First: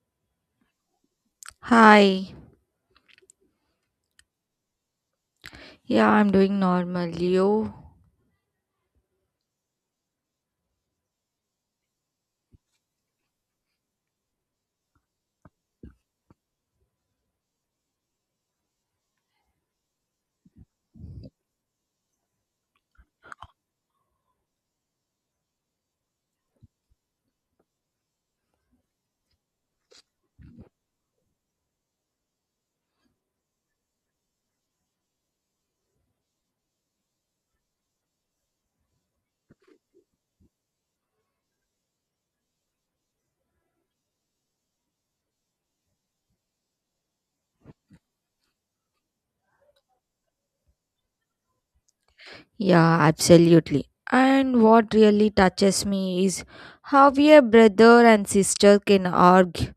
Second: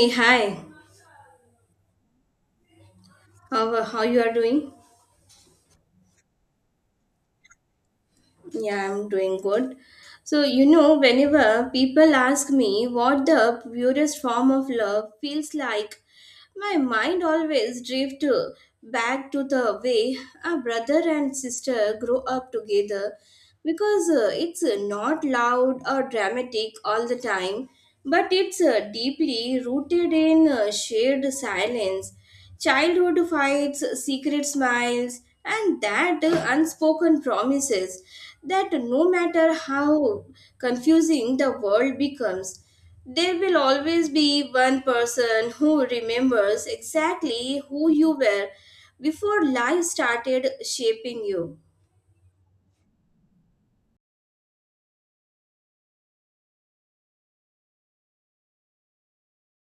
Hey, hi. Hi. How you are doing? Yeah, I'm doing normal. You? Yeah, I'm doing good. So you know, whenever people ask me what the purest form of love feels like, my mind always drifts back to the way a brother and sister grow up together, because it's not loud or dramatic all the time, but it's deeply rooted in shared silence. Childhood fights, secret smiles, and that unspoken promises that no matter how confusing the world becomes, there will always be one person who remembers exactly who you were before life started shaping you. Yeah, absolutely. And what really touches me is how a brother and sister can argue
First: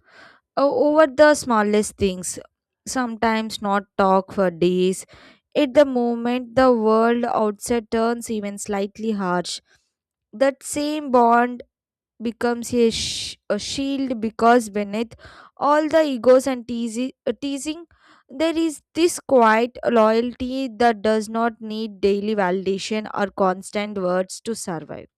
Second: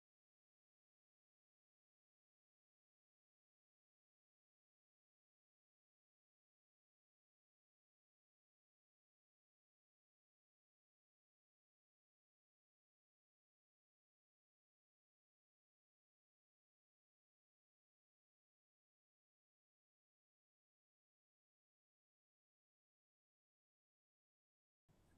over the smallest things, sometimes not talk for days. At the moment, the world outside turns even slightly harsh. That same bond becomes a shield because beneath all the egos and teasing, there is this quiet loyalty that does not need daily validation or constant words to survive.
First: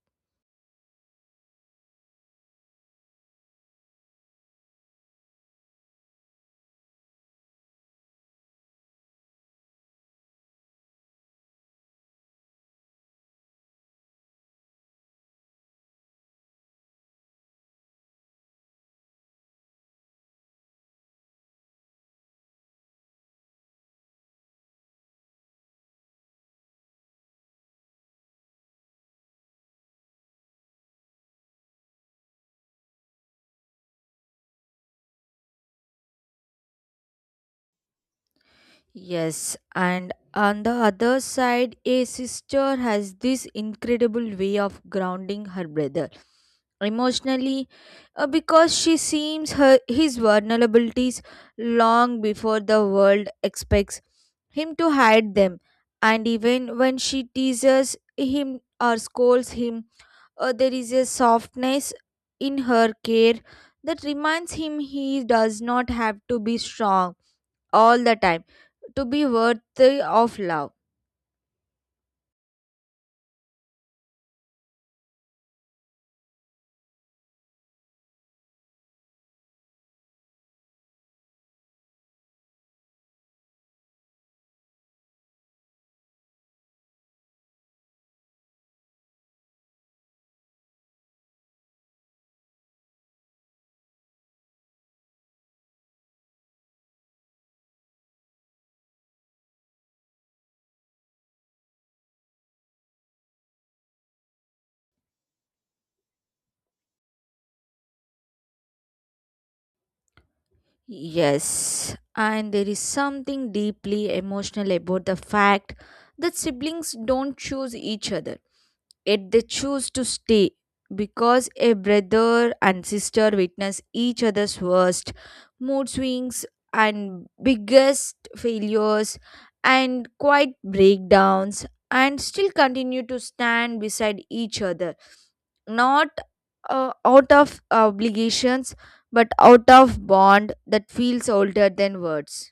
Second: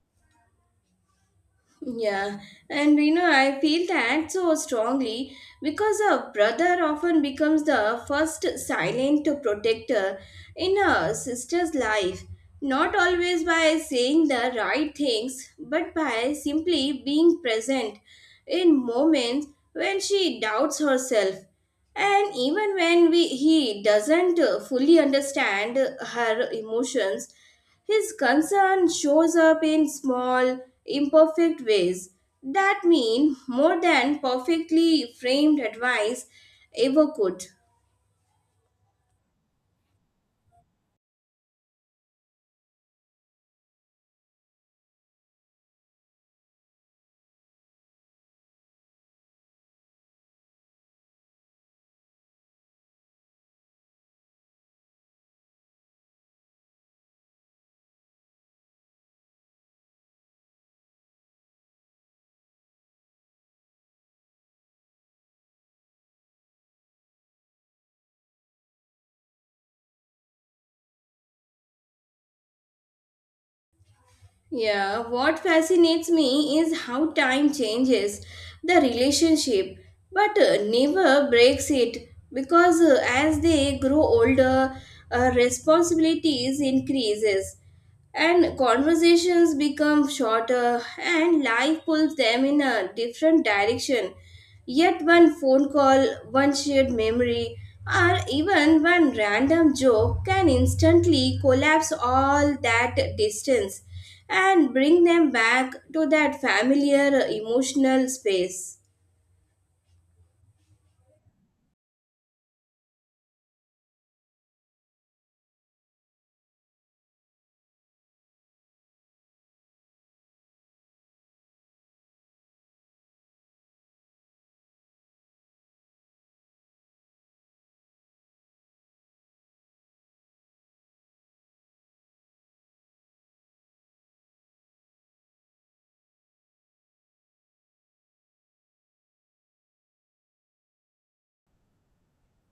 Yeah, and you know, I feel that so strongly because a brother often becomes the first silent protector in a sister's life, not always by saying the right things, but by simply being present in moments when she doubts herself. And even when he doesn't fully understand her emotions, his concern shows up in small, imperfect ways that mean more than perfectly framed advice ever could. Yes, and on the other side, a sister has this incredible way of grounding her brother emotionally because she sees her his vulnerabilities long before the world expects him to hide them, and even when she teases him or scolds him, there is a softness in her care that reminds him he does not have to be strong all the time to be worthy of love. Yeah, what fascinates me is how time changes the relationship but never breaks it because as they grow older, responsibilities increases and conversations become shorter and life pulls them in a different direction, yet one phone call, one shared memory, or even one random joke can instantly collapse all that distance and bring them back to that familiar emotional space. Yes, and there is something deeply emotional about the fact that siblings don't choose each other, yet they choose to stay, because a brother and sister witness each other's worst mood swings and biggest failures and quiet breakdowns and still continue to stand beside each other, not out of obligations but out of bond that feels older than words.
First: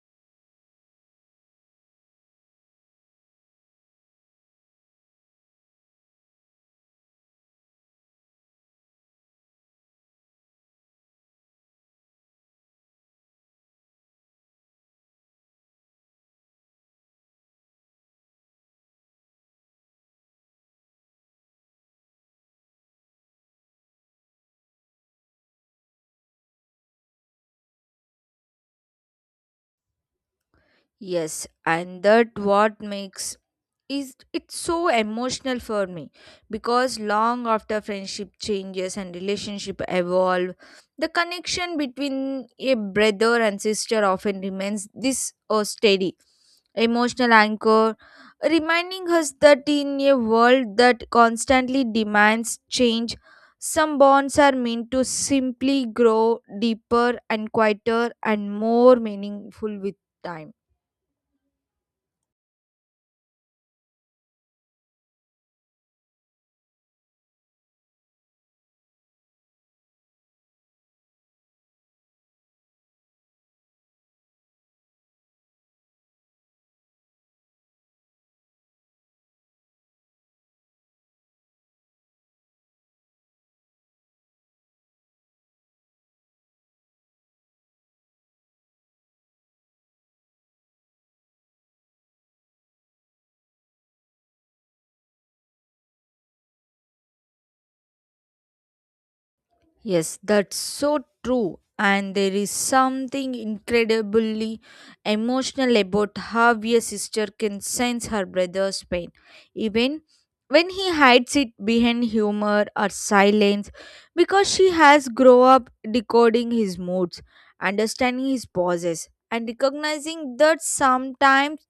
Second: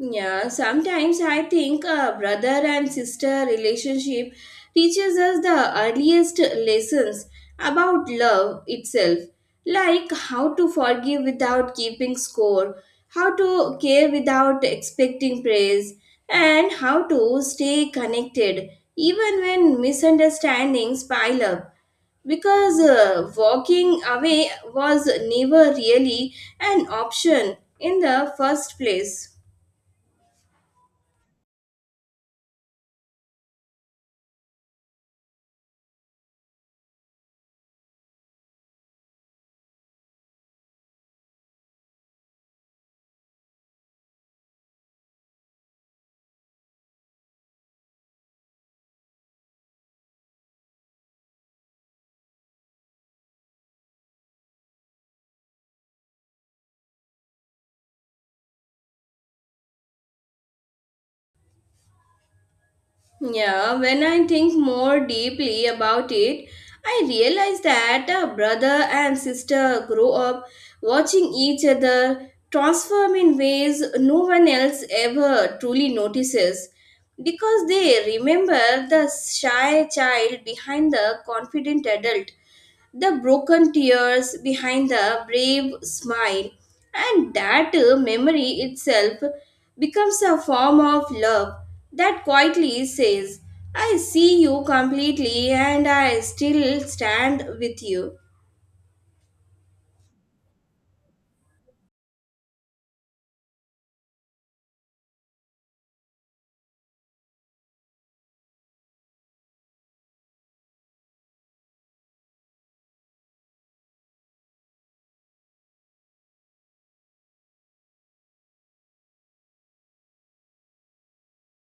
Yeah, sometimes I think a brother and sister relationship teaches us the earliest lessons about love itself, like how to forgive without keeping score, how to care without expecting praise, and how to stay connected even when misunderstandings pile up. Because walking away was never really an option in the first place. Yes, and that what makes is it's so emotional for me, because long after friendship changes and relationship evolve, the connection between a brother and sister often remains this or steady emotional anchor, reminding us that in a world that constantly demands change, some bonds are meant to simply grow deeper and quieter and more meaningful with time. Yeah, when I think more deeply about it, I realize that a brother and sister grow up watching each other transform in ways no one else ever truly notices because they remember the shy child behind the confident adult, the broken tears behind the brave smile, and that memory itself becomes a form of love that quietly says, I see you completely and I still stand with you. Yes, that's so true. And there is something incredibly emotional about how a sister can sense her brother's pain, even when he hides it behind humor or silence, because she has grown up decoding his moods, understanding his pauses, and recognizing that sometimes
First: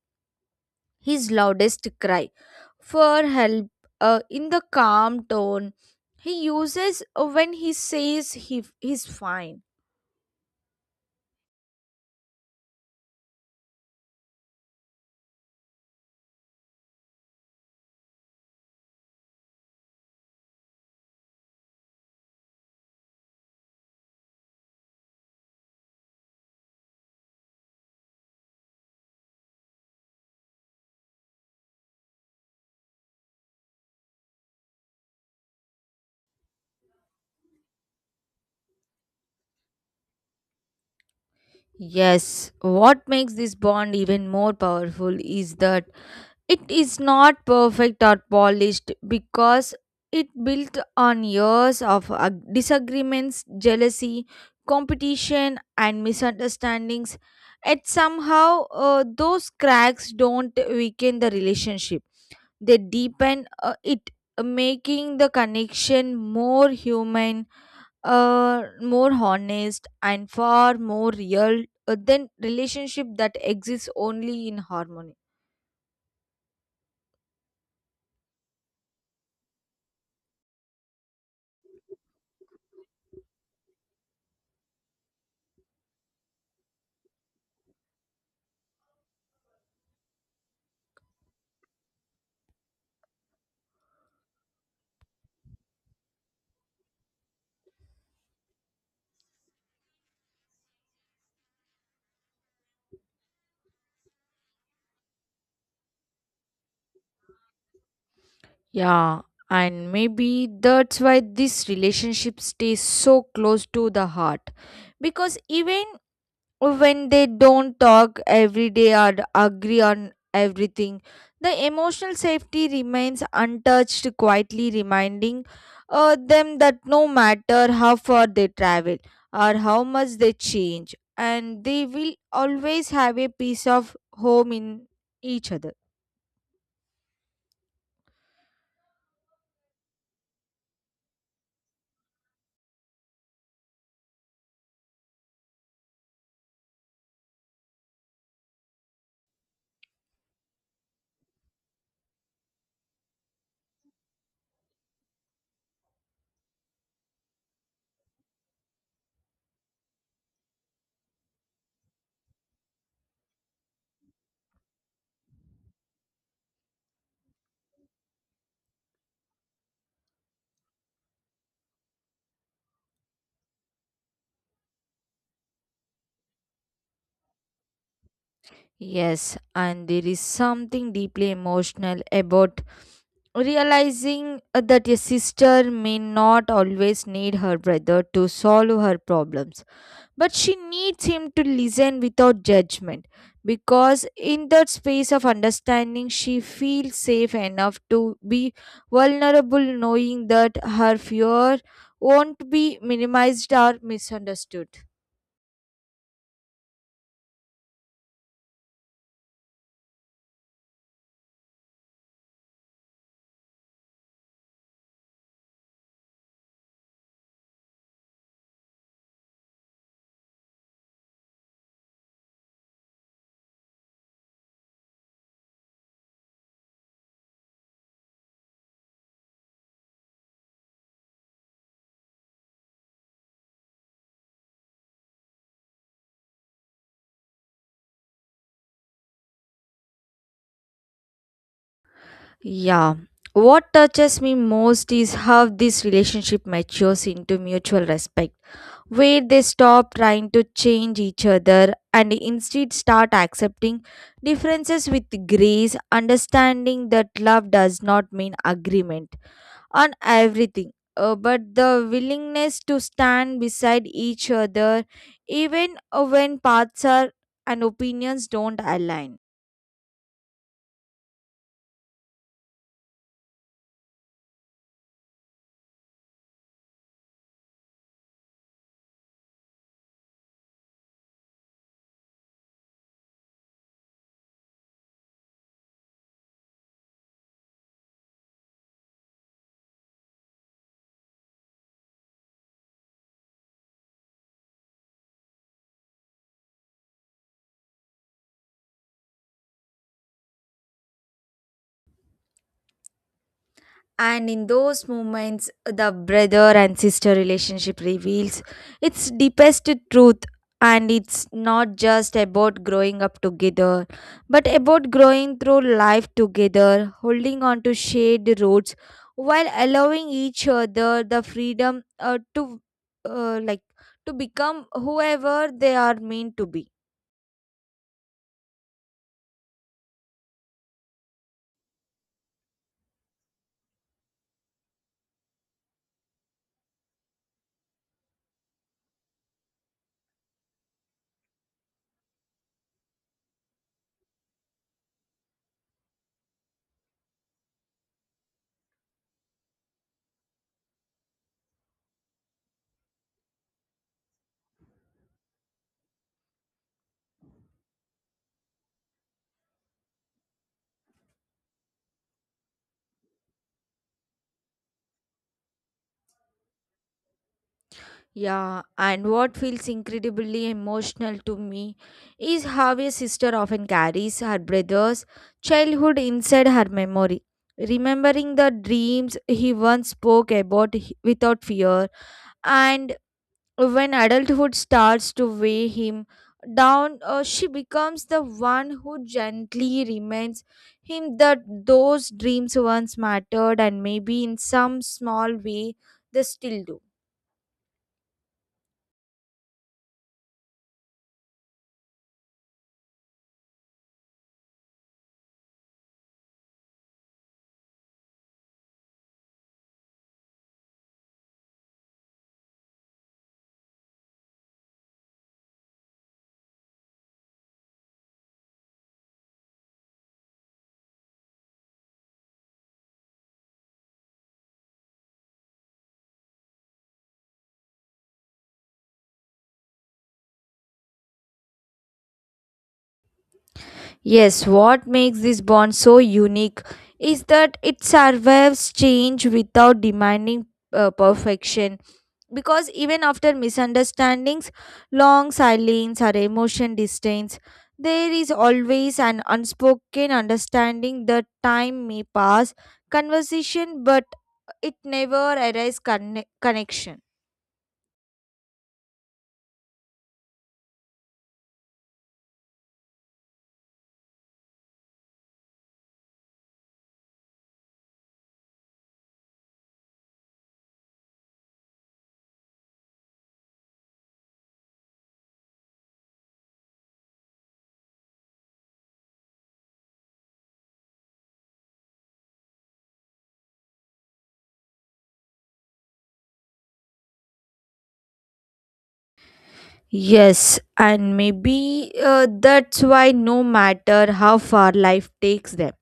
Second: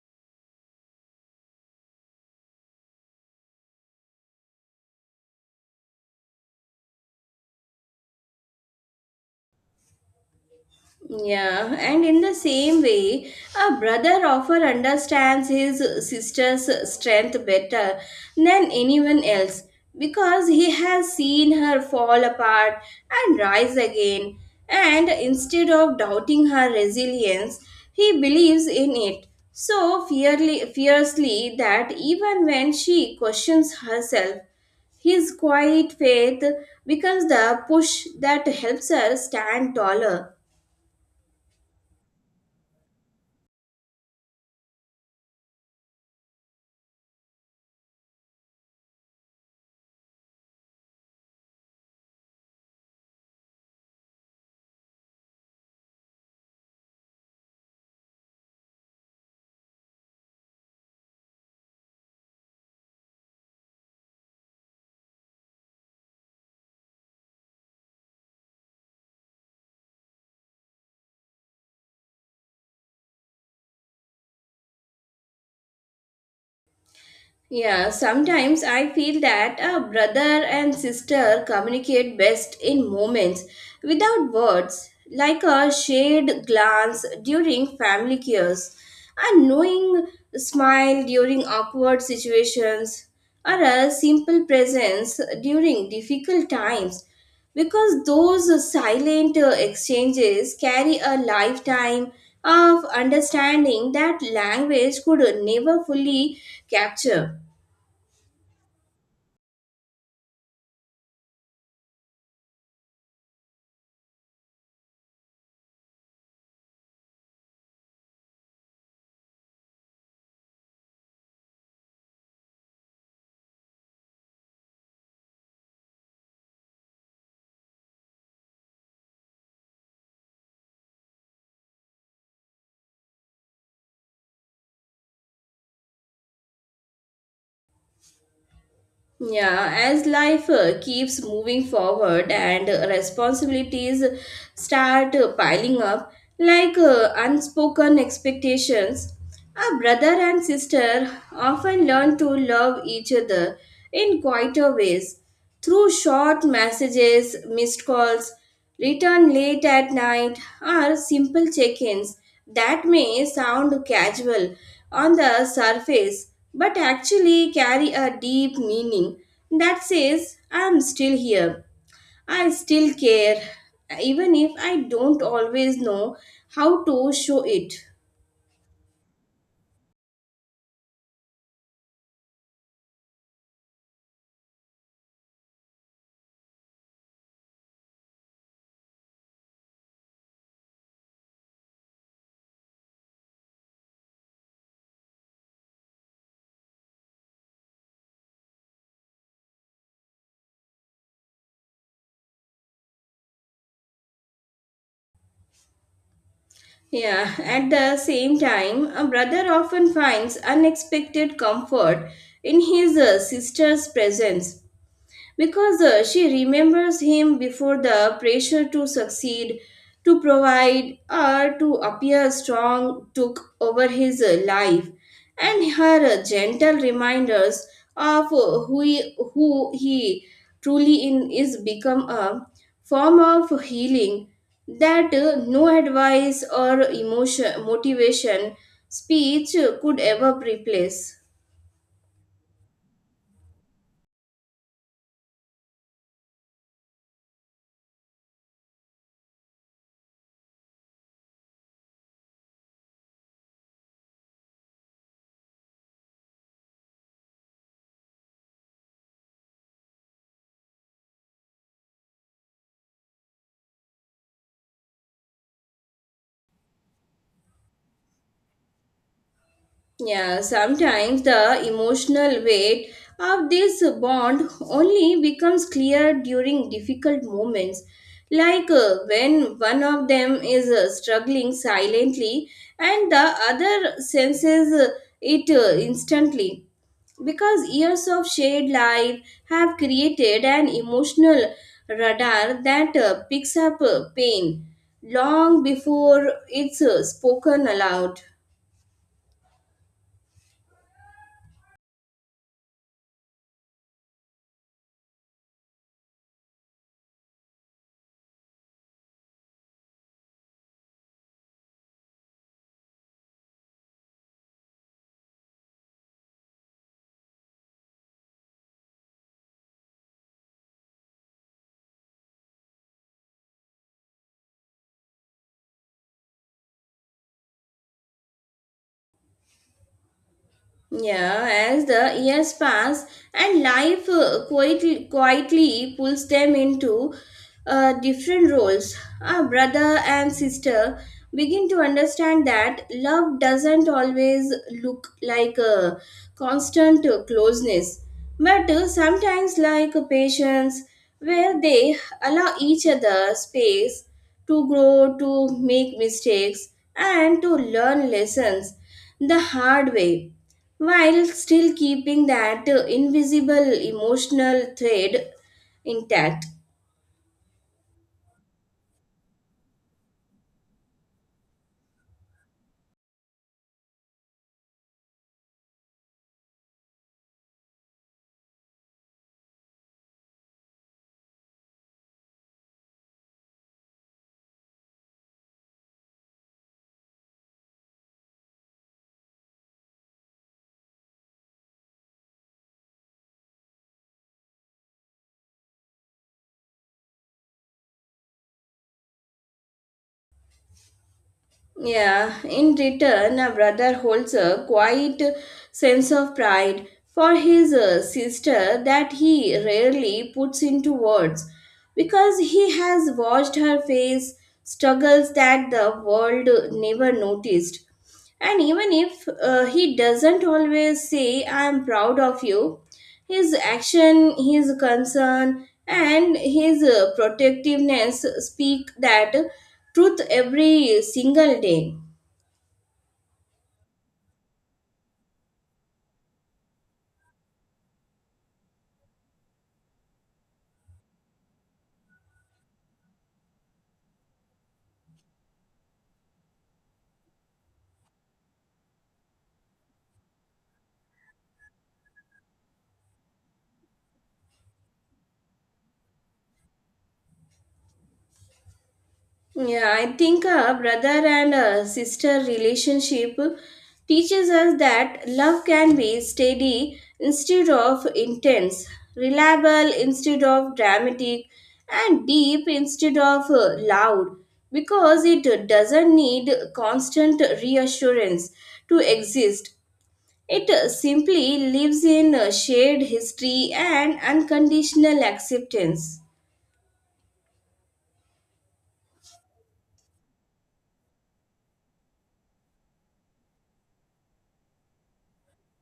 his loudest cry for help, in the calm tone he uses when he says he's fine. Yeah, and in the same way, a brother often understands his sister's strength better than anyone else because he has seen her fall apart and rise again. And instead of doubting her resilience, he believes in it so fiercely that even when she questions herself, his quiet faith becomes the push that helps her stand taller. Yes, what makes this bond even more powerful is that it is not perfect or polished, because it built on years of disagreements, jealousy, competition, and misunderstandings. Yet somehow, those cracks don't weaken the relationship. They deepen it, making the connection more human, more honest and far more real, than relationship that exists only in harmony. Yeah, sometimes I feel that a brother and sister communicate best in moments without words, like a shared glance during family cares, a knowing smile during awkward situations, or a simple presence during difficult times. Because those silent exchanges carry a lifetime of understanding that language could never fully capture. Yeah, and maybe that's why this relationship stays so close to the heart, because even when they don't talk every day or agree on everything, the emotional safety remains untouched, quietly reminding them that no matter how far they travel or how much they change, and they will always have a piece of home in each other. Yeah, as life keeps moving forward and responsibilities start piling up like unspoken expectations, a brother and sister often learn to love each other in quieter ways through short messages, missed calls, return late at night, or simple check ins that may sound casual on the surface but actually carry a deep meaning that says, I'm still here, I still care, even if I don't always know how to show it. Yes, and there is something deeply emotional about realizing that a sister may not always need her brother to solve her problems, but she needs him to listen without judgment, because in that space of understanding she feels safe enough to be vulnerable, knowing that her fear won't be minimized or misunderstood. Yeah, at the same time, a brother often finds unexpected comfort in his sister's presence because she remembers him before the pressure to succeed, to provide, or to appear strong took over his life, and her gentle reminders of who he truly in is become a form of healing that no advice or emotion motivation speech could ever replace. Yeah. What touches me most is how this relationship matures into mutual respect, where they stop trying to change each other and instead start accepting differences with grace, understanding that love does not mean agreement on everything, but the willingness to stand beside each other even when paths are and opinions don't align. Yeah, sometimes the emotional weight of this bond only becomes clear during difficult moments, like when one of them is struggling silently and the other senses it instantly. Because years of shared life have created an emotional radar that picks up pain long before it's spoken aloud. And in those moments the brother and sister relationship reveals its deepest truth, and it's not just about growing up together but about growing through life together, holding on to shared roots while allowing each other the freedom uh, like to become whoever they are meant to be. Yeah, as the years pass and life quietly pulls them into different roles, our brother and sister begin to understand that love doesn't always look like a constant closeness, but sometimes like a patience, where they allow each other space to grow, to make mistakes, and to learn lessons the hard way while still keeping that invisible emotional thread intact. Yeah, and what feels incredibly emotional to me is how a sister often carries her brother's childhood inside her memory, remembering the dreams he once spoke about without fear. And when adulthood starts to weigh him down, she becomes the one who gently reminds him that those dreams once mattered, and maybe in some small way they still do. Yeah, in return, a brother holds a quiet sense of pride for his sister that he rarely puts into words, because he has watched her face struggles that the world never noticed. And even if he doesn't always say, I am proud of you, his action, his concern, and his protectiveness speak that truth every single day. Yes, what makes this bond so unique is that it survives change without demanding perfection. Because even after misunderstandings, long silence, or emotion distance, there is always an unspoken understanding that time may pass, conversation, but it never arrives connection. Yeah, I think a brother and a sister relationship teaches us that love can be steady instead of intense, reliable instead of dramatic, and deep instead of loud because it doesn't need constant reassurance to exist. It simply lives in shared history and unconditional acceptance. Yes, and maybe that's why no matter how far life takes them,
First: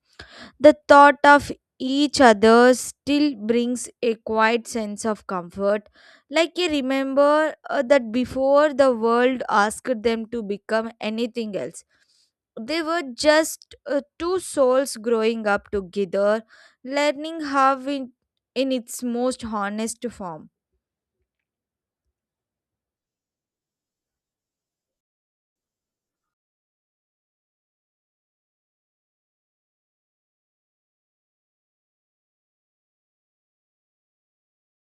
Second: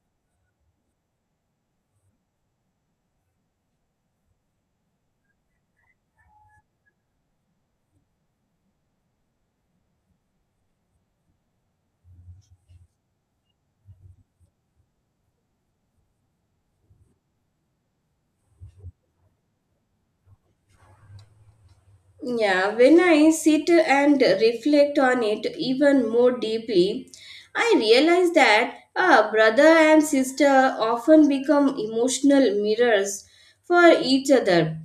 the thought of each other still brings a quiet sense of comfort, like you remember that before the world asked them to become anything else, they were just two souls growing up together, learning how in its most honest form. Yeah, when I sit and reflect on it even more deeply, I realize that a brother and sister often become emotional mirrors for each other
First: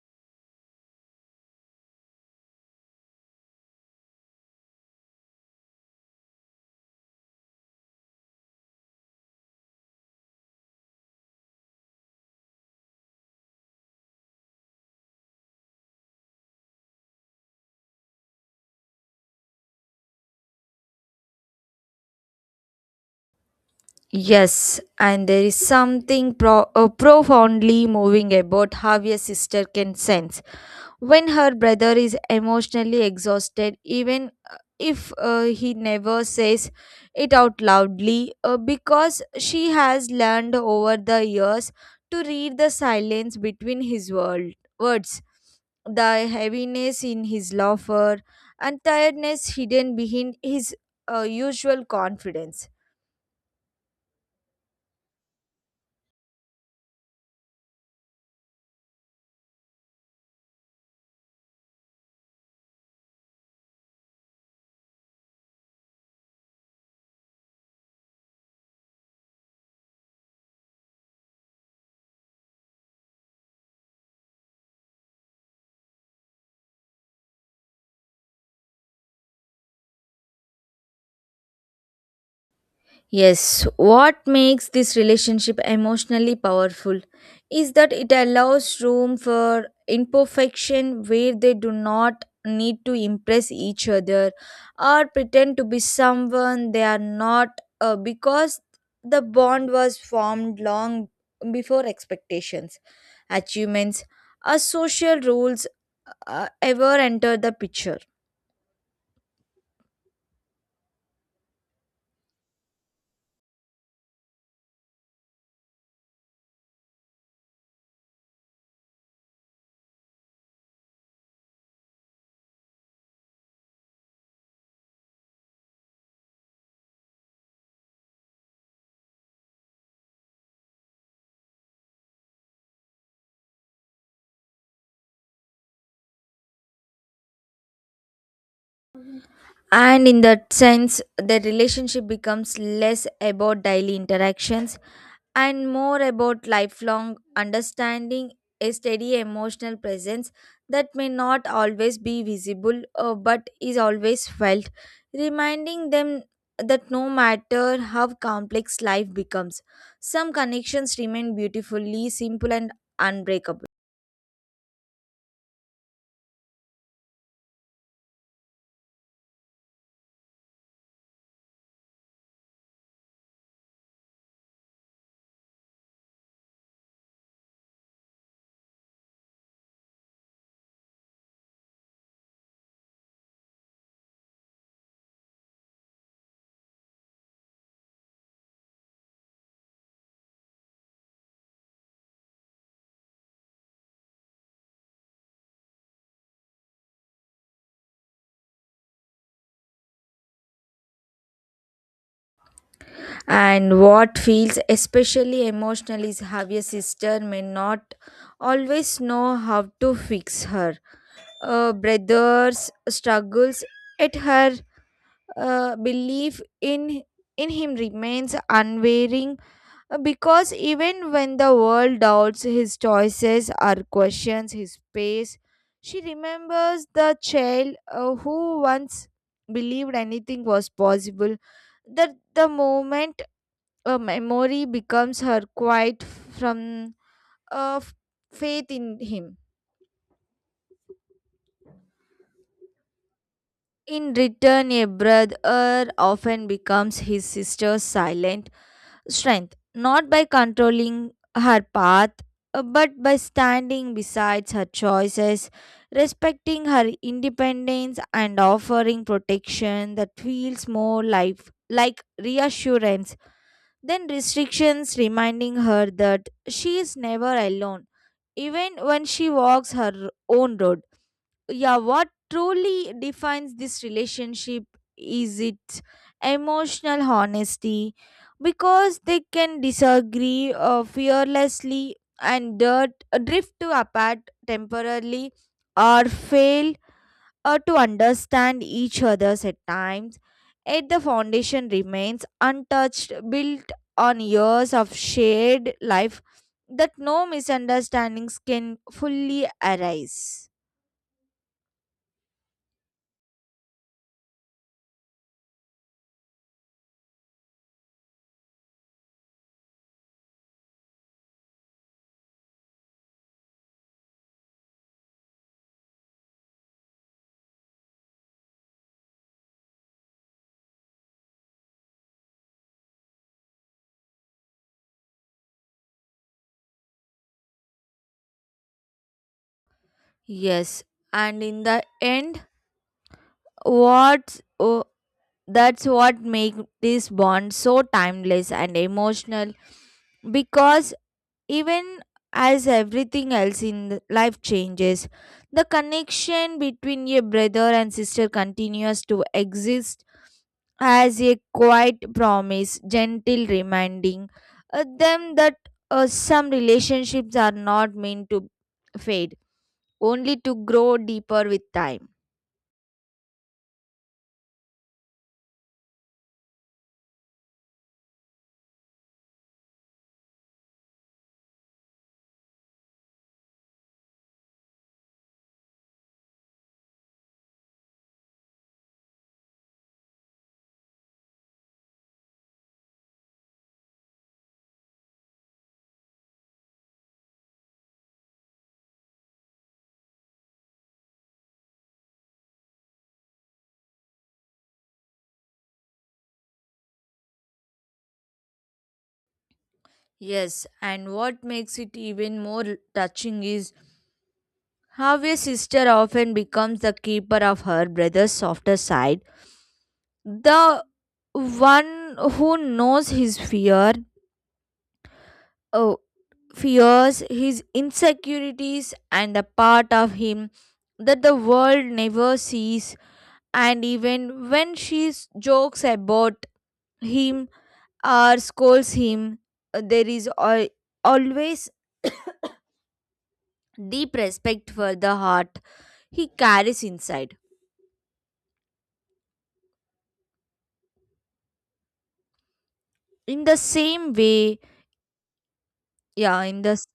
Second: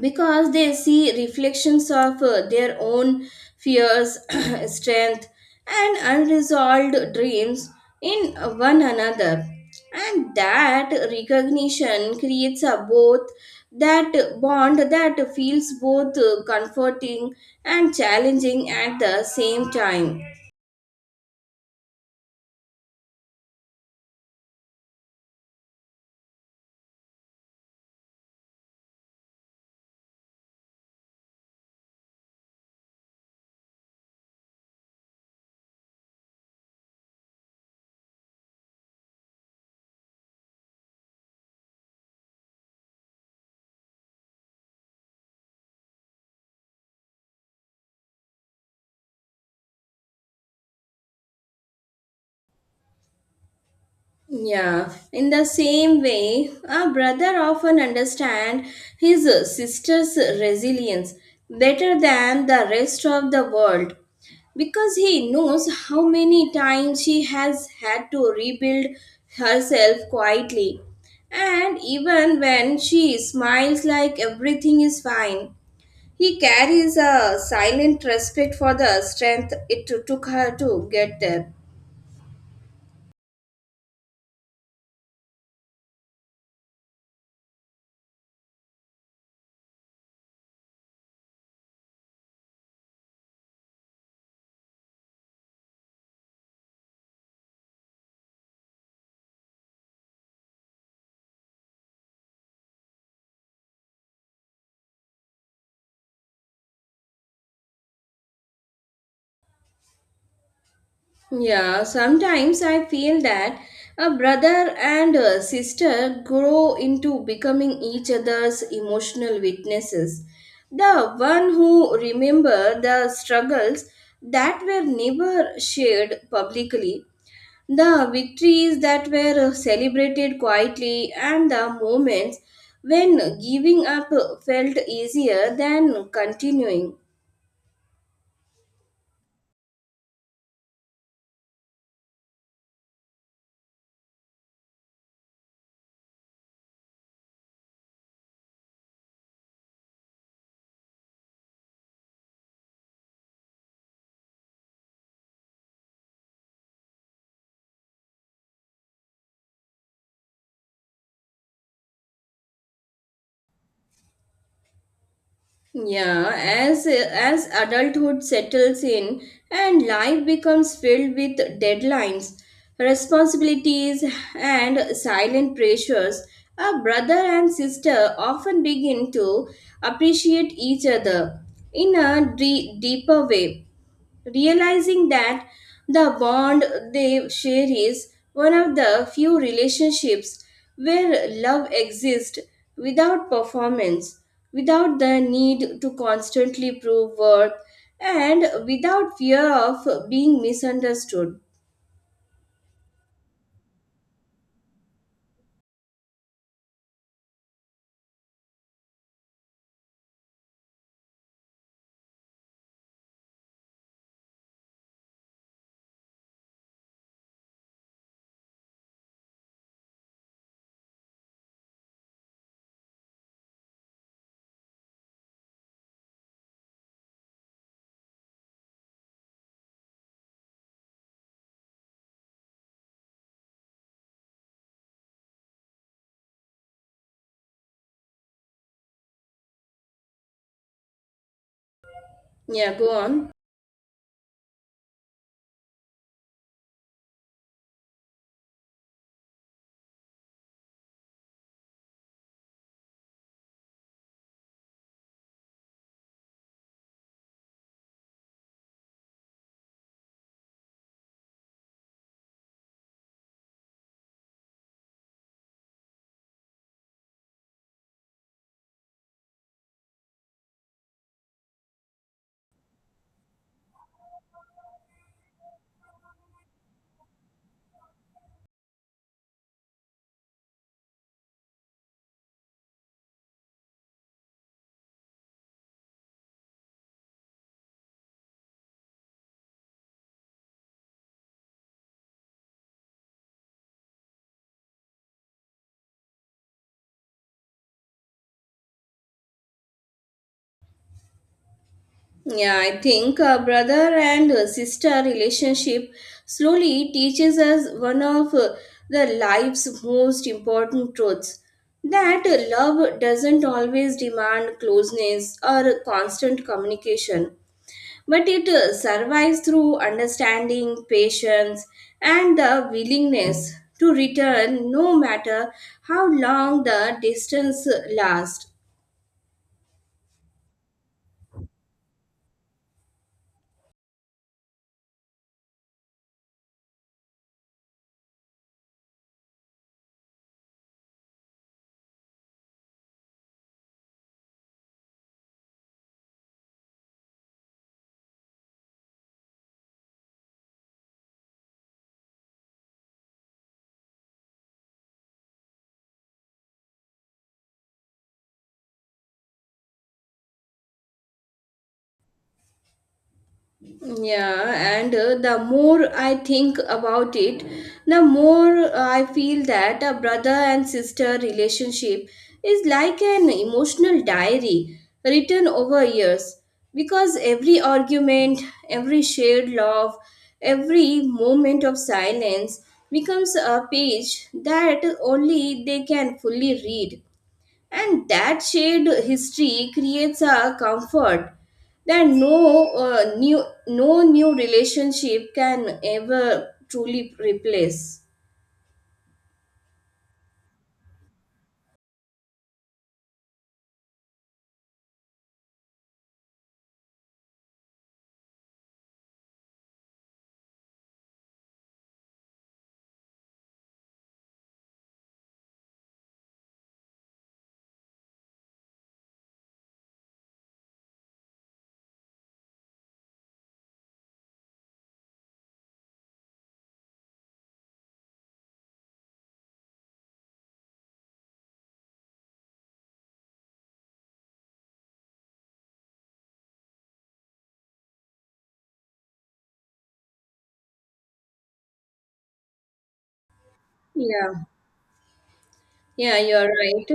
because they see reflections of their own fears, strength, and unresolved dreams in one another. And that recognition creates a both that bond that feels both comforting and challenging at the same time. Yes, and there is something profoundly moving about how a sister can sense when her brother is emotionally exhausted, even if he never says it out loudly, because she has learned over the years to read the silence between his words, the heaviness in his laughter and tiredness hidden behind his usual confidence. Yeah, in the same way, a brother often understands his sister's resilience better than the rest of the world because he knows how many times she has had to rebuild herself quietly. And even when she smiles like everything is fine, he carries a silent respect for the strength it took her to get there. Yes, what makes this relationship emotionally powerful is that it allows room for imperfection, where they do not need to impress each other or pretend to be someone they are not, because the bond was formed long before expectations, achievements, or social rules ever enter the picture. Yeah, sometimes I feel that a brother and a sister grow into becoming each other's emotional witnesses. The one who remember the struggles that were never shared publicly, the victories that were celebrated quietly, and the moments when giving up felt easier than continuing. And in that sense the relationship becomes less about daily interactions and more about lifelong understanding, a steady emotional presence that may not always be visible, but is always felt, reminding them that no matter how complex life becomes, some connections remain beautifully simple and unbreakable. Yeah, as adulthood settles in and life becomes filled with deadlines, responsibilities, and silent pressures, a brother and sister often begin to appreciate each other in a deeper way, realizing that the bond they share is one of the few relationships where love exists without performance, without the need to constantly prove worth, and without fear of being misunderstood. And what feels especially emotional is how your sister may not always know how to fix her. Brother's struggles at her belief in him remains unwavering, because even when the world doubts his choices or questions his pace, she remembers the child who once believed anything was possible, that the moment a memory becomes her quiet from a faith in him. Yeah, go on. In return, a brother often becomes his sister's silent strength, not by controlling her path, but by standing beside her choices, respecting her independence, and offering protection that feels more life like reassurance than restrictions, reminding her that she is never alone, even when she walks her own road. Yeah, what truly defines this relationship is its emotional honesty, because they can disagree fearlessly and drift to apart temporarily or fail to understand each other's at times, yet the foundation remains untouched, built on years of shared life that no misunderstandings can fully arise. Yeah, I think a brother and sister relationship slowly teaches us one of the life's most important truths, that love doesn't always demand closeness or constant communication, but it survives through understanding, patience, and the willingness to return no matter how long the distance lasts. Yes, and in the end, what's oh, that's what makes this bond so timeless and emotional, because even as everything else in life changes, the connection between a brother and sister continues to exist as a quiet promise, gentle reminding them that some relationships are not meant to fade, only to grow deeper with time. Yeah, and the more I think about it, the more I feel that a brother and sister relationship is like an emotional diary written over years because every argument, every shared love, every moment of silence becomes a page that only they can fully read, and that shared history creates a comfort that no new no new relationship can ever truly replace. Yes, and what makes it even more touching is how a sister often becomes the keeper of her brother's softer side, the one who knows his uh, fears, his insecurities and the part of him that the world never sees, and even when she jokes about him or scolds him, there is always deep respect for the heart he carries inside, in the same yeah way. yeah Yeah, you're in the. right.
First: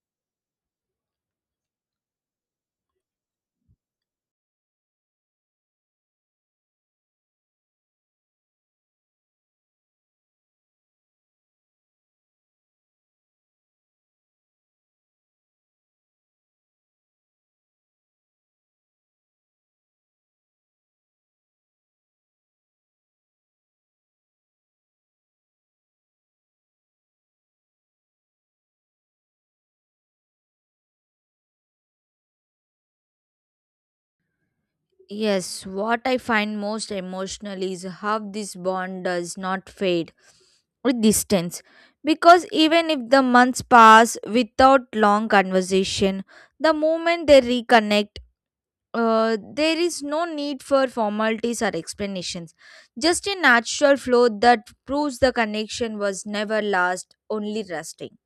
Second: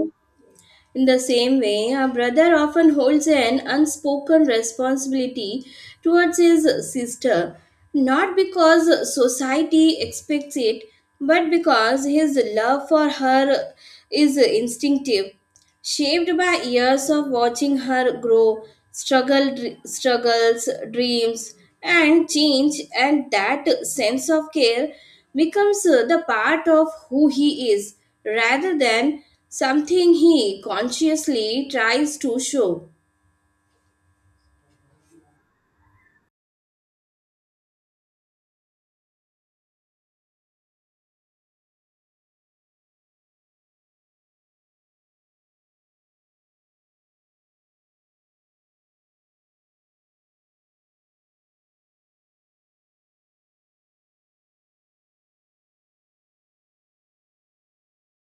In the same way, a brother often holds an unspoken responsibility towards his sister, not because society expects it, but because his love for her is instinctive, shaped by years of watching her grow, struggles, dreams, and change, and that sense of care becomes the part of who he is rather than something he consciously tries to show. Yes, what I find most emotional is how this bond does not fade with distance. Because even if the months pass without long conversation, the moment they reconnect, there is no need for formalities or explanations. Just a natural flow that proves the connection was never lost, only rusting.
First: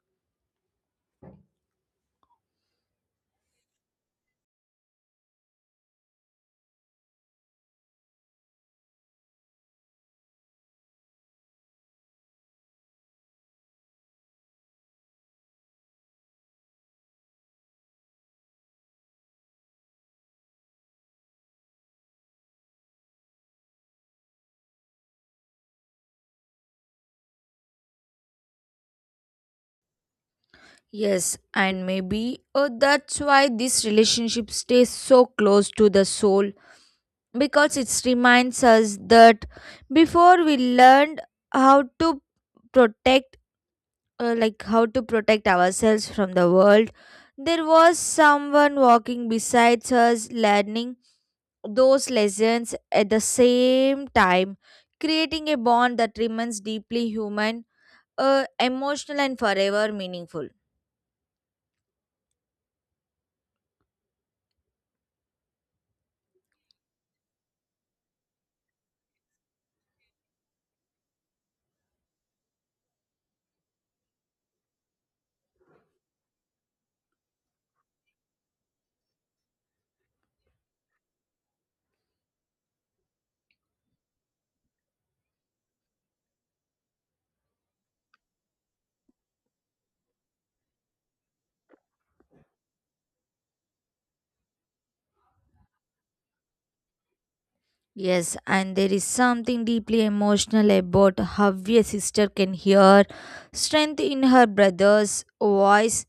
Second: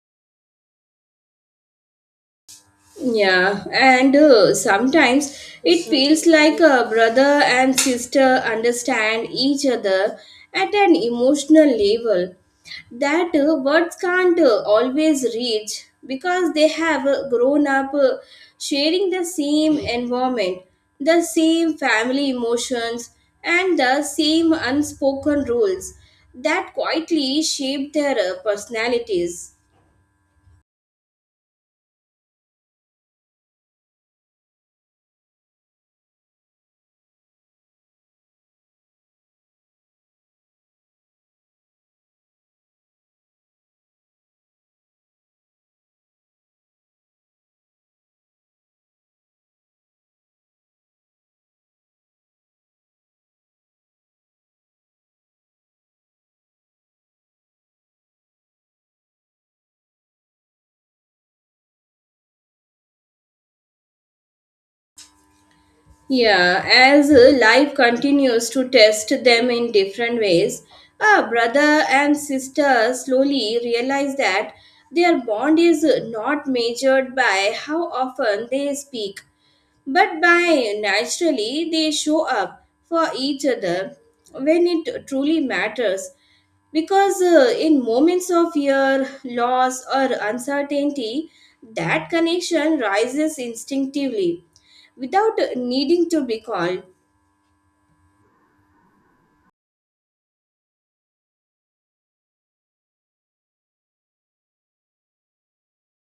Yeah, and sometimes it feels like a brother and sister understand each other at an emotional level that words can't always reach because they have grown up sharing the same environment, the same family emotions, and the same unspoken rules that quietly shape their personalities. Yes, and maybe that's why this relationship stays so close to the soul, because it reminds us that before we learned how to protect, how to protect ourselves from the world, there was someone walking besides us, learning those lessons at the same time, creating a bond that remains deeply human, emotional, and forever meaningful. Yeah, as life continues to test them in different ways, a brother and sister slowly realize that their bond is not measured by how often they speak but by naturally, they show up for each other when it truly matters. Because in moments of fear, loss, or uncertainty, that connection rises instinctively without needing to be called. Yes, and there is something deeply emotional about how a sister can hear strength in her brother's voice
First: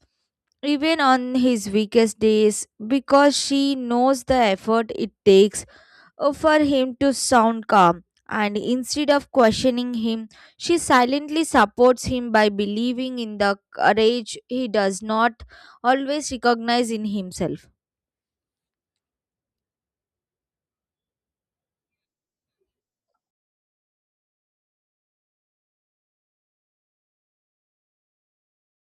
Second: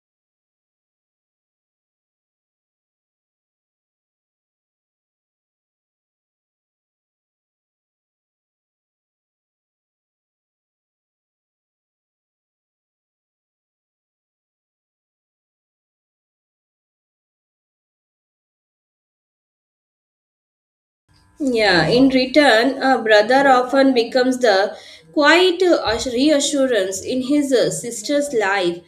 even on his weakest days, because she knows the effort it takes for him to sound calm. And instead of questioning him, she silently supports him by believing in the courage he does not always recognize in himself. Yeah, in return, a brother often becomes the reassurance in his sister's life,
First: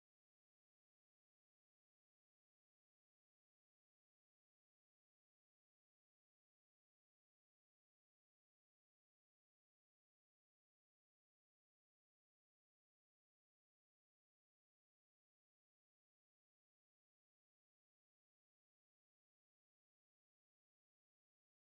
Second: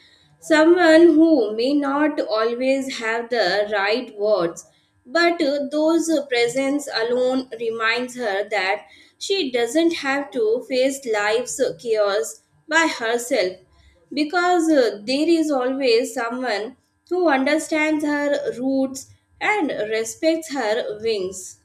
someone who may not always have the right words, but those presence alone reminds her that she doesn't have to face life's chaos by herself, because there is always someone who understands her roots and respects her wings.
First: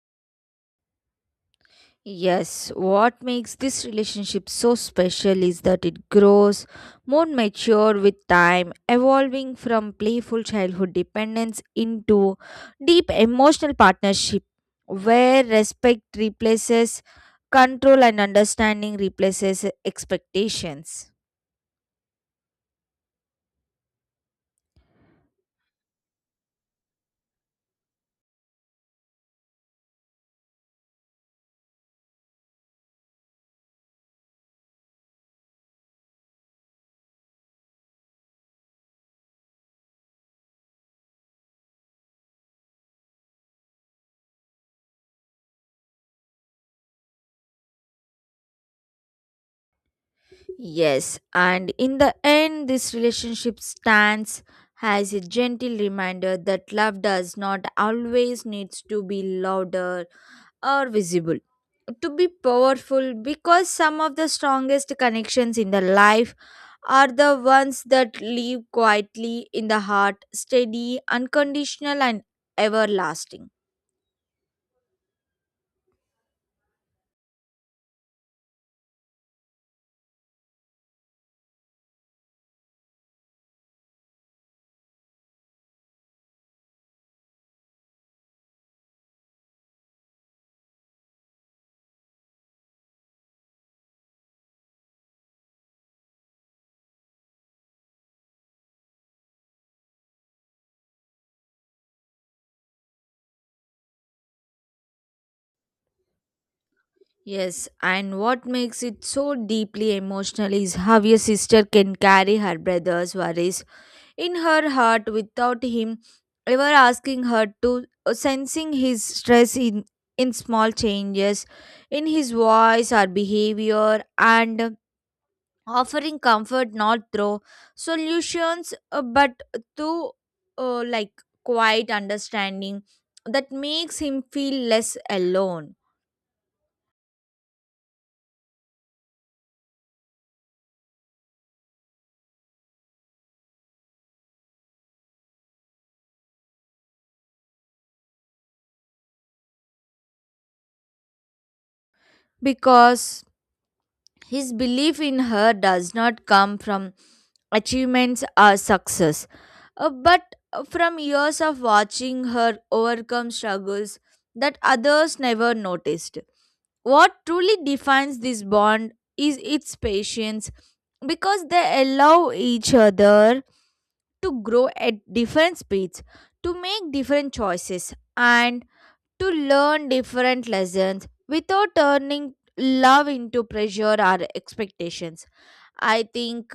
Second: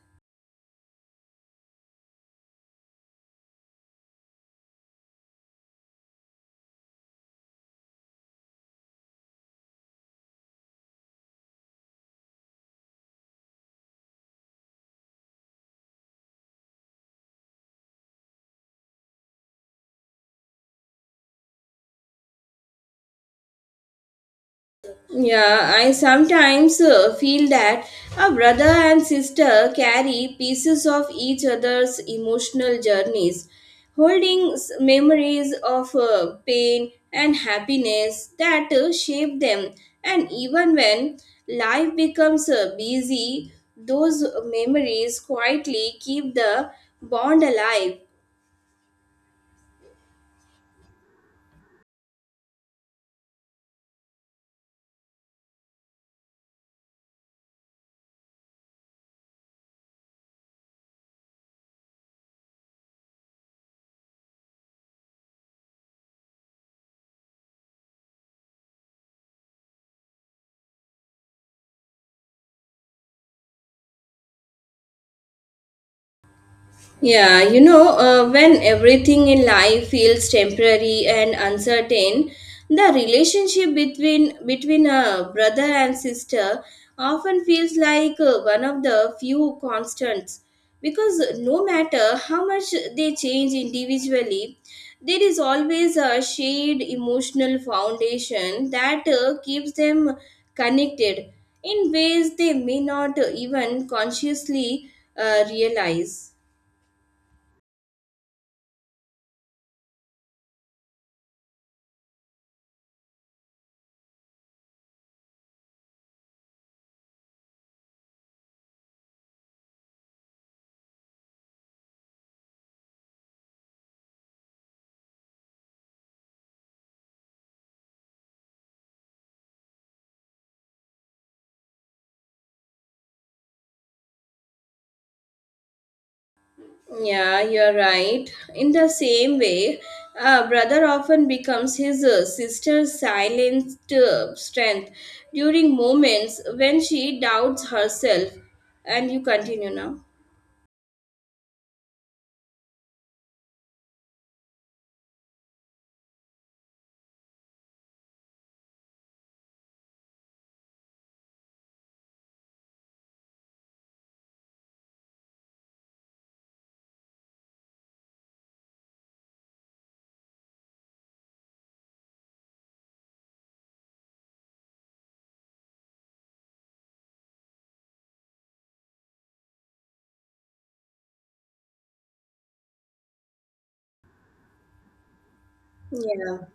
Yes, what makes this relationship so special is that it grows more mature with time, evolving from playful childhood dependence into deep emotional partnership, where respect replaces control and understanding replaces expectations. Yeah, I sometimes feel that a brother and sister carry pieces of each other's emotional journeys, holding memories of pain and happiness that shape them. And even when life becomes busy, those memories quietly keep the bond alive. Yes, and in the end, this relationship stands as a gentle reminder that love does not always needs to be louder or visible to be powerful, because some of the strongest connections in the life are the ones that live quietly in the heart, steady, unconditional, and everlasting. Yeah, you know, when everything in life feels temporary and uncertain, the relationship between a brother and sister often feels like one of the few constants because no matter how much they change individually, there is always a shared emotional foundation that keeps them connected in ways they may not even consciously realize. Yes, and what makes it so deeply emotional is how a sister can carry her brother's worries in her heart without him ever asking her to, sensing his stress in small changes in his voice or behavior, and offering comfort not through solutions, but through uh, like quiet understanding that makes him feel less alone. Yeah, you're right. In the same way, a brother often becomes his sister's silent strength during moments when she doubts herself. And you continue now. Because his belief in her does not come from achievements or success, but from years of watching her overcome struggles that others never noticed. What truly defines this bond is its patience, because they allow each other to grow at different speeds, to make different choices, and to learn different lessons without turning love into pressure or expectations. I Yeah. think,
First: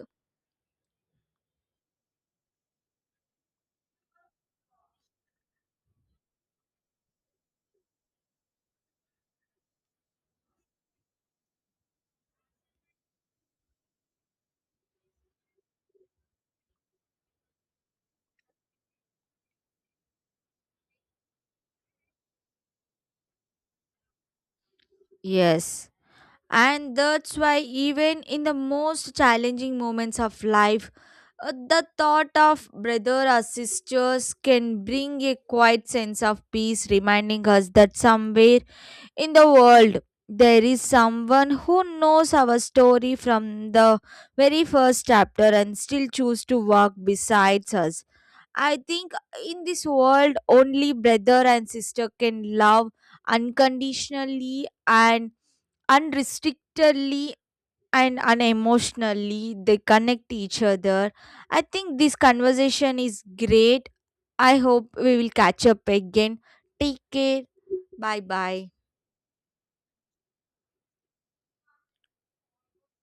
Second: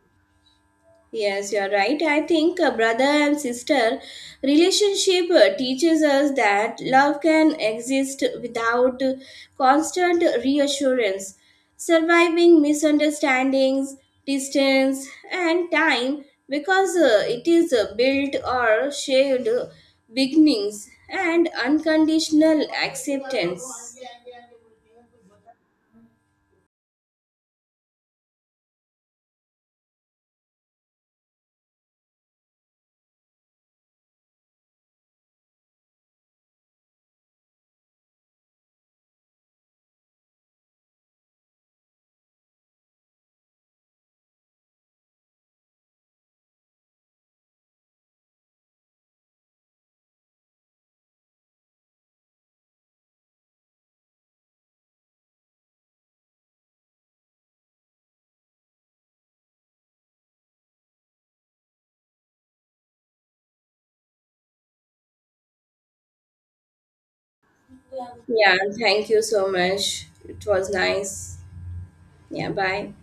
Yes, you are right. I think a brother and sister relationship teaches us that love can exist without constant reassurance. Surviving misunderstandings, distance, and time because it is built or shared beginnings and unconditional acceptance. yes. And that's why, even in the most challenging moments of life, the thought of brother or sisters can bring a quiet sense of peace, reminding us that somewhere in the world there is someone who knows our story from the very first chapter and still choose to walk besides us. I think in this world, only brother and sister can love unconditionally and unrestrictedly and unemotionally. They connect each other. I think this conversation is great. I hope we will catch up again. Take care. Bye Yeah, bye. thank you so much. It was nice. Yeah, bye.